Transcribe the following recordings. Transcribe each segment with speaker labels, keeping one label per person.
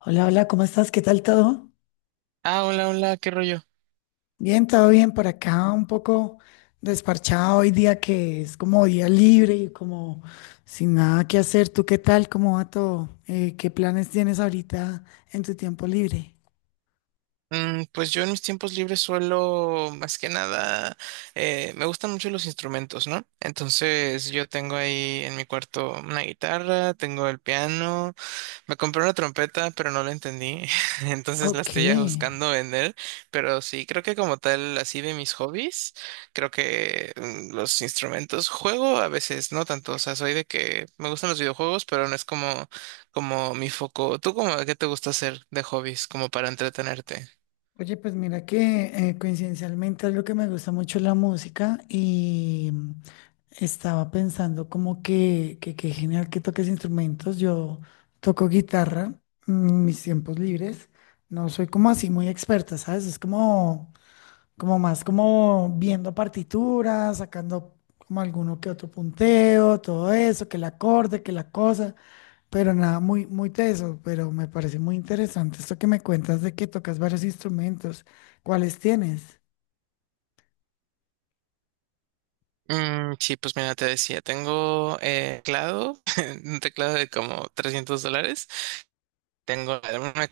Speaker 1: Hola, hola, ¿cómo estás? ¿Qué tal todo?
Speaker 2: Ah, hola, hola, ¿qué rollo?
Speaker 1: Bien, todo bien por acá, un poco desparchado hoy día que es como día libre y como sin nada que hacer. ¿Tú qué tal? ¿Cómo va todo? ¿Qué planes tienes ahorita en tu tiempo libre?
Speaker 2: Pues yo en mis tiempos libres suelo, más que nada, me gustan mucho los instrumentos, ¿no? Entonces yo tengo ahí en mi cuarto una guitarra, tengo el piano. Me compré una trompeta, pero no la entendí, entonces la
Speaker 1: Ok.
Speaker 2: estoy ya buscando vender, pero sí, creo que como tal, así de mis hobbies, creo que los instrumentos, juego a veces, no tanto, o sea, soy de que me gustan los videojuegos, pero no es como, como mi foco. ¿Tú como qué te gusta hacer de hobbies, como para entretenerte?
Speaker 1: Oye, pues mira que coincidencialmente es lo que me gusta mucho la música y estaba pensando como que genial que toques instrumentos. Yo toco guitarra en mis tiempos libres. No soy como así muy experta, ¿sabes? Es como, como más como viendo partituras, sacando como alguno que otro punteo, todo eso, que el acorde, que la cosa. Pero nada, muy, muy teso, pero me parece muy interesante esto que me cuentas de que tocas varios instrumentos. ¿Cuáles tienes?
Speaker 2: Mm, sí, pues mira, te decía, tengo teclado, un teclado de como $300. Tengo una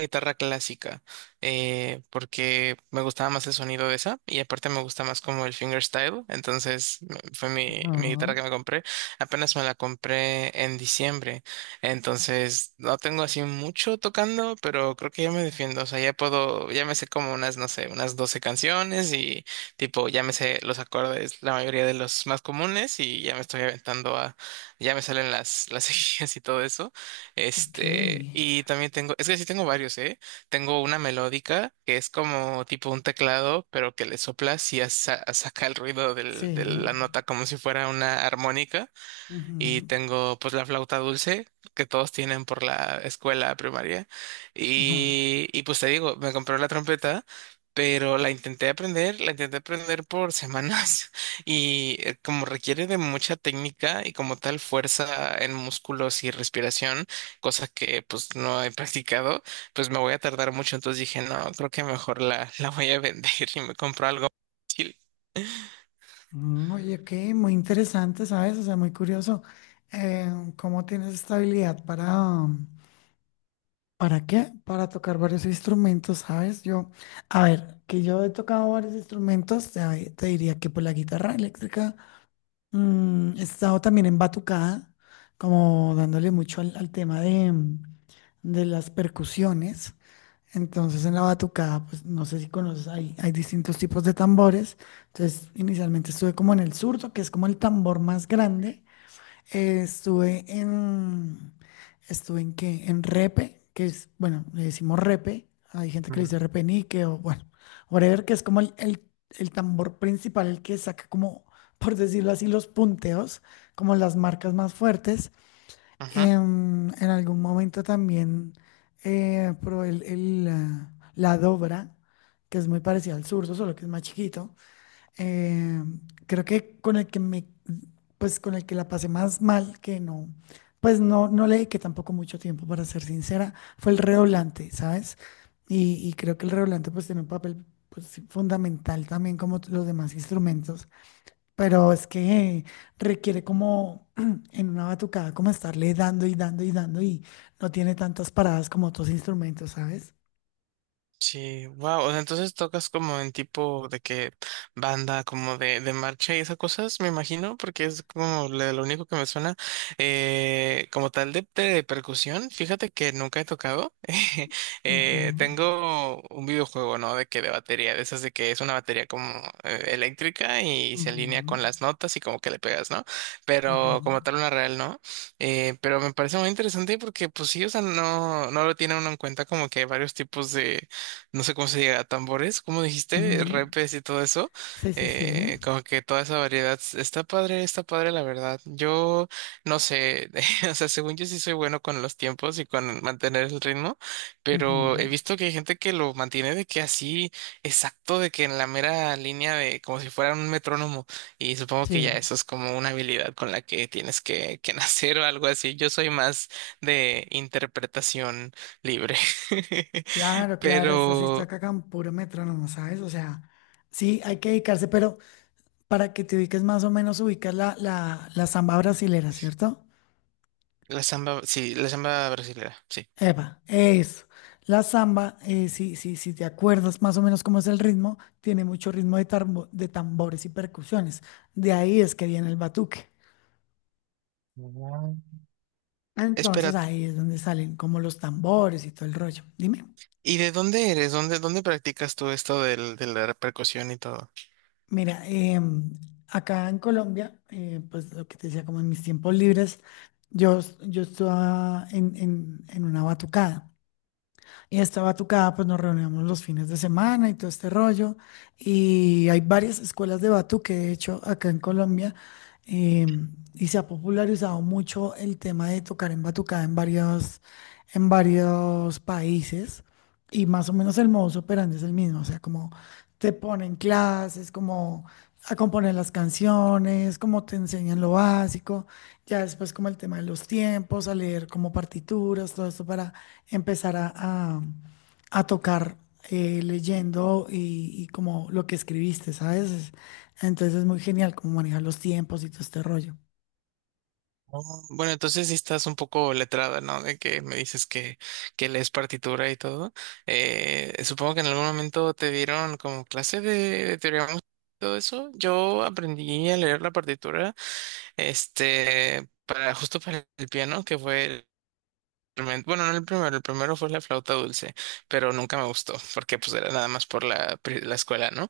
Speaker 2: guitarra clásica, porque me gustaba más el sonido de esa y aparte me gusta más como el fingerstyle, entonces fue mi
Speaker 1: Ah.
Speaker 2: guitarra que me compré. Apenas me la compré en diciembre, entonces no tengo así mucho tocando, pero creo que ya me defiendo, o sea, ya puedo, ya me sé como unas, no sé, unas 12 canciones y tipo, ya me sé los acordes, la mayoría de los más comunes y ya me estoy aventando a, ya me salen las seguidas y todo eso.
Speaker 1: Ok,
Speaker 2: Este, y también tengo, es que sí tengo varios, ¿eh? Tengo una melódica que es como tipo un teclado, pero que le soplas y ya saca el ruido de
Speaker 1: sí.
Speaker 2: la nota como si fuera una armónica y
Speaker 1: Ujú.
Speaker 2: tengo pues la flauta dulce que todos tienen por la escuela primaria
Speaker 1: Ajá.
Speaker 2: y pues te digo, me compré la trompeta, pero la intenté aprender por semanas y como requiere de mucha técnica y como tal fuerza en músculos y respiración, cosa que pues no he practicado, pues me voy a tardar mucho, entonces dije, no, creo que mejor la voy a vender y me compro algo más útil.
Speaker 1: Oye, qué muy interesante, ¿sabes? O sea, muy curioso. eh, ¿Cómo tienes esta habilidad para qué? Para tocar varios instrumentos, ¿sabes? Yo, a ver, que yo he tocado varios instrumentos, te diría que por la guitarra eléctrica. He estado también en batucada, como dándole mucho al, al tema de, de las percusiones. Entonces, en la batucada, pues no sé si conoces, hay distintos tipos de tambores. Entonces, inicialmente estuve como en el zurdo que es como el tambor más grande. Estuve en, estuve en qué, en Repe, que es, bueno, le decimos Repe, hay gente que le
Speaker 2: Ujú.
Speaker 1: dice Repenique o bueno, whatever, que es como el tambor principal, el que saca como, por decirlo así, los punteos, como las marcas más fuertes.
Speaker 2: Ujú.
Speaker 1: En algún momento también probé el, ah, la dobra, que es muy parecida al zurdo, solo que es más chiquito. Eh, Creo que con el que me, pues con el que la pasé más mal, que no, pues no, no le dediqué tampoco mucho tiempo, para ser sincera, fue el redoblante, ¿sabes? Y creo que el redoblante pues tiene un papel pues, sí, fundamental también como los demás instrumentos, pero es que requiere como en una batucada como estarle dando y dando y dando y no tiene tantas paradas como otros instrumentos, ¿sabes?
Speaker 2: Sí, wow. O sea, entonces tocas como en tipo de que banda, como de marcha y esas cosas, me imagino, porque es como lo único que me suena. Como tal de percusión, fíjate que nunca he tocado.
Speaker 1: Ujú.
Speaker 2: Tengo un videojuego, ¿no? De que de batería, de esas de que es una batería como eléctrica y se alinea
Speaker 1: Ujú.
Speaker 2: con las notas y como que le pegas, ¿no?
Speaker 1: Ajá.
Speaker 2: Pero como tal una real, ¿no? Pero me parece muy interesante porque, pues sí, o sea, no, no lo tiene uno en cuenta como que hay varios tipos de no sé cómo se diga, tambores, como dijiste,
Speaker 1: Ujú.
Speaker 2: repes y todo eso,
Speaker 1: Sí, sí, sí.
Speaker 2: como que toda esa variedad está padre la verdad. Yo no sé, o sea, según yo sí soy bueno con los tiempos y con mantener el ritmo, pero
Speaker 1: Ujú.
Speaker 2: he visto que hay gente que lo mantiene de que así exacto, de que en la mera línea de como si fuera un metrónomo y supongo que ya
Speaker 1: Sí,
Speaker 2: eso es como una habilidad con la que tienes que nacer o algo así. Yo soy más de interpretación libre.
Speaker 1: claro, claro, esto sí está
Speaker 2: Pero
Speaker 1: acá con puro metrónomo, ¿sabes? O sea, sí, hay que dedicarse, pero para que te ubiques más o menos, ubicas la samba brasilera, ¿cierto?
Speaker 2: la samba, sí, la samba brasileña, sí.
Speaker 1: Eva, eso. La samba, si, si, si te acuerdas más o menos cómo es el ritmo, tiene mucho ritmo de, de tambores y percusiones. De ahí es que viene el batuque.
Speaker 2: Ah. Espera,
Speaker 1: Entonces ahí es donde salen como los tambores y todo el rollo. Dime.
Speaker 2: ¿y de dónde eres? ¿Dónde, dónde practicas tú esto del, de la percusión y todo?
Speaker 1: Mira, acá en Colombia, pues lo que te decía, como en mis tiempos libres, yo, yo estaba en una batucada. Y esta batucada, pues nos reuníamos los fines de semana y todo este rollo. Y hay varias escuelas de batuque, de hecho, acá en Colombia. eh, y se ha popularizado mucho el tema de tocar en batucada en varios países. Y más o menos el modus operandi es el mismo. O sea, como te ponen clases, como a componer las canciones, como te enseñan lo básico. Ya después como el tema de los tiempos, a leer como partituras, todo esto para empezar a tocar leyendo y como lo que escribiste, ¿sabes? Es... Entonces es muy genial como manejar los tiempos y todo este rollo.
Speaker 2: Oh, bueno, entonces sí estás un poco letrada, ¿no? De que me dices que lees partitura y todo. Supongo que en algún momento te dieron como clase de teoría musical y todo eso. Yo aprendí a leer la partitura. Este, para, justo para el piano, que fue bueno, no el primero, el primero fue la flauta dulce, pero nunca me gustó, porque pues era nada más por la escuela, ¿no?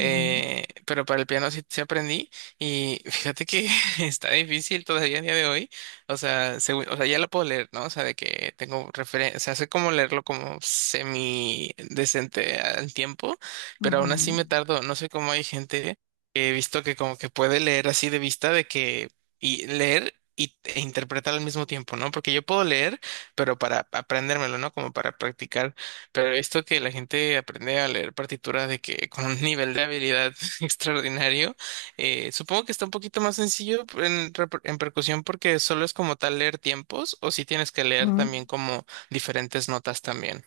Speaker 1: Ujú,
Speaker 2: Pero para el piano sí, sí aprendí y fíjate que está difícil todavía a día de hoy, o sea, o sea, ya lo puedo leer, ¿no? O sea, de que tengo referencia, o sea, sé cómo leerlo como semi decente al tiempo, pero aún así
Speaker 1: ujú,
Speaker 2: me tardo, no sé cómo hay gente que he visto que como que puede leer así de vista de que y leer y, e interpretar al mismo tiempo, ¿no? Porque yo puedo leer pero para aprendérmelo, ¿no? Como para practicar. Pero esto que la gente aprende a leer partituras de que con un nivel de habilidad extraordinario, supongo que está un poquito más sencillo en, en percusión porque solo es como tal leer tiempos o si tienes que leer también
Speaker 1: ujú.
Speaker 2: como diferentes notas también.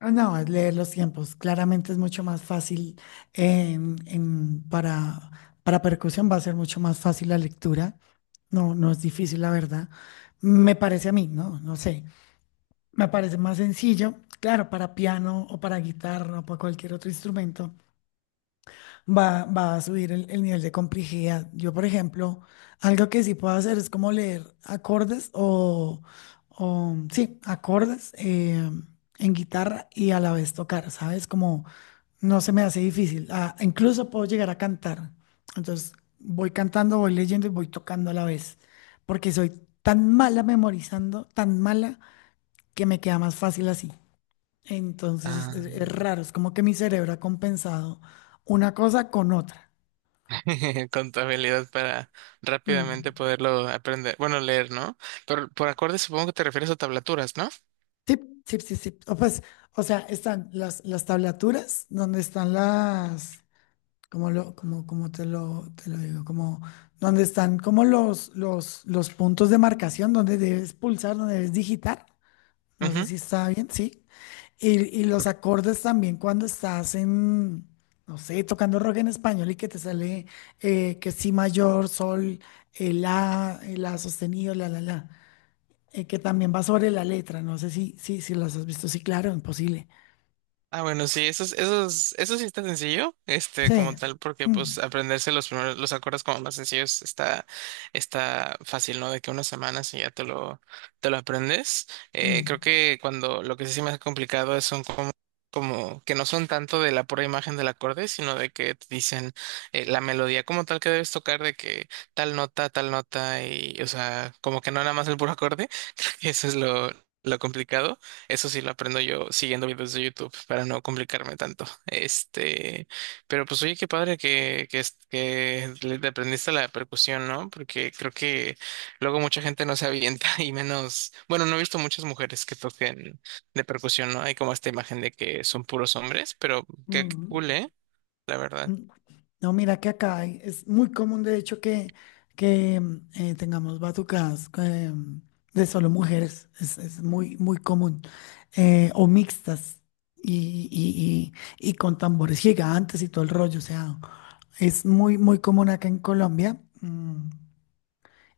Speaker 1: Ah, no, es leer los tiempos. Claramente es mucho más fácil en- en- para, para percusión, va a ser mucho más fácil la lectura. No, no es difícil, la verdad. Me parece a mí, ¿no? No sé. Me parece más sencillo, claro, para piano o para guitarra o para cualquier otro instrumento, va, va a subir el nivel de complejidad. Yo, por ejemplo, algo que sí puedo hacer es como leer acordes o, sí, acordes en guitarra y a la vez tocar, ¿sabes? Como no se me hace difícil. Ah, incluso puedo llegar a cantar. Entonces, voy cantando, voy leyendo y voy tocando a la vez, porque soy tan mala memorizando, tan mala, que me queda más fácil así. Entonces
Speaker 2: Ah.
Speaker 1: es raro, es como que mi cerebro ha compensado una cosa con otra.
Speaker 2: Con tu habilidad para
Speaker 1: Mm.
Speaker 2: rápidamente poderlo aprender, bueno, leer, ¿no? Pero por acordes supongo que te refieres a tablaturas, ¿no?
Speaker 1: Sí, sí, sí, sí. O pues, o sea, están las tablaturas, donde están las, como lo, como, como te lo digo, como donde están como los puntos de marcación, donde debes pulsar, donde debes digitar. No sé
Speaker 2: Mjum.
Speaker 1: si está bien, sí. Y los acordes también cuando estás en, no sé, tocando rock en español y que te sale que si mayor, sol, el la sostenido, la, que también va sobre la letra. No sé si, si, si las has visto. Sí, claro, imposible.
Speaker 2: Ah, bueno, sí, eso, eso, eso sí está sencillo, este, como
Speaker 1: Sí.
Speaker 2: tal, porque pues
Speaker 1: Mm,
Speaker 2: aprenderse los primeros, los acordes como más sencillos está, está fácil, ¿no? De que unas semanas y ya te te lo aprendes.
Speaker 1: mm,
Speaker 2: Creo que cuando lo que sí se me ha complicado es son como, como que no son tanto de la pura imagen del acorde, sino de que te dicen la melodía como tal que debes tocar, de que tal nota, y, o sea, como que no nada más el puro acorde, creo que eso es lo complicado. Eso sí lo aprendo yo siguiendo videos de YouTube para no complicarme tanto. Este, pero pues oye, qué padre que le te aprendiste la percusión, ¿no? Porque creo que luego mucha gente no se avienta y menos, bueno, no he visto muchas mujeres que toquen de percusión, ¿no? Hay como esta imagen de que son puros hombres, pero qué cool,
Speaker 1: mm.
Speaker 2: ¿eh? La verdad.
Speaker 1: Mm, No, mira que acá hay... es muy común, de hecho, que tengamos batucadas de solo mujeres. Es muy, muy común. O mixtas y, y- y con tambores gigantes y todo el rollo. O sea, es muy, muy común acá en Colombia.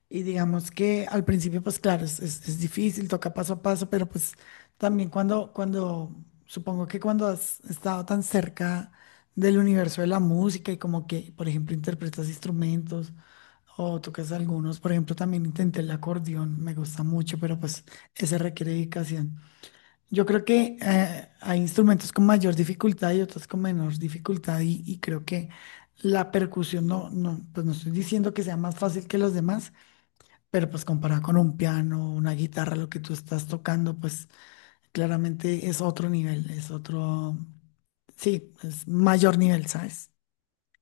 Speaker 1: Y digamos que al principio, pues claro, es, es difícil, toca paso a paso, pero pues también cuando, cuando, supongo que cuando has estado tan cerca del universo de la música y como que, por ejemplo, interpretas instrumentos o tocas algunos, por ejemplo, también intenté el acordeón, me gusta mucho, pero pues ese requiere dedicación. Yo creo que hay instrumentos con mayor dificultad y otros con menor dificultad y creo que la percusión no, no, pues no estoy diciendo que sea más fácil que los demás pero pues comparado con un piano, una guitarra, lo que tú estás tocando, pues claramente es otro nivel, es otro, sí, es mayor nivel, ¿sabes?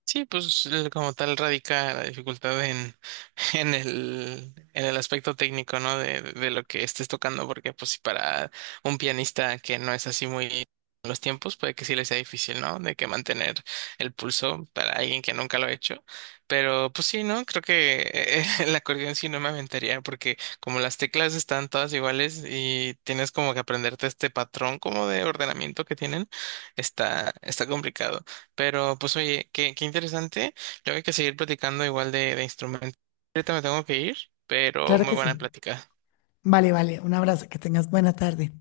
Speaker 2: Sí, pues como tal radica la dificultad en, en en el aspecto técnico, ¿no? De lo que estés tocando, porque pues si para un pianista que no es así muy con los tiempos, puede que sí le sea difícil, ¿no? De que mantener el pulso para alguien que nunca lo ha hecho. Pero pues sí, ¿no? Creo que el acordeón sí no me aventaría, porque como las teclas están todas iguales y tienes como que aprenderte este patrón como de ordenamiento que tienen, está, está complicado. Pero pues oye, qué interesante. Luego hay que seguir platicando igual de instrumentos. Ahorita me tengo que ir, pero
Speaker 1: Claro
Speaker 2: muy
Speaker 1: que
Speaker 2: buena
Speaker 1: sí.
Speaker 2: plática.
Speaker 1: Vale, vale, un abrazo, que tengas buena tarde.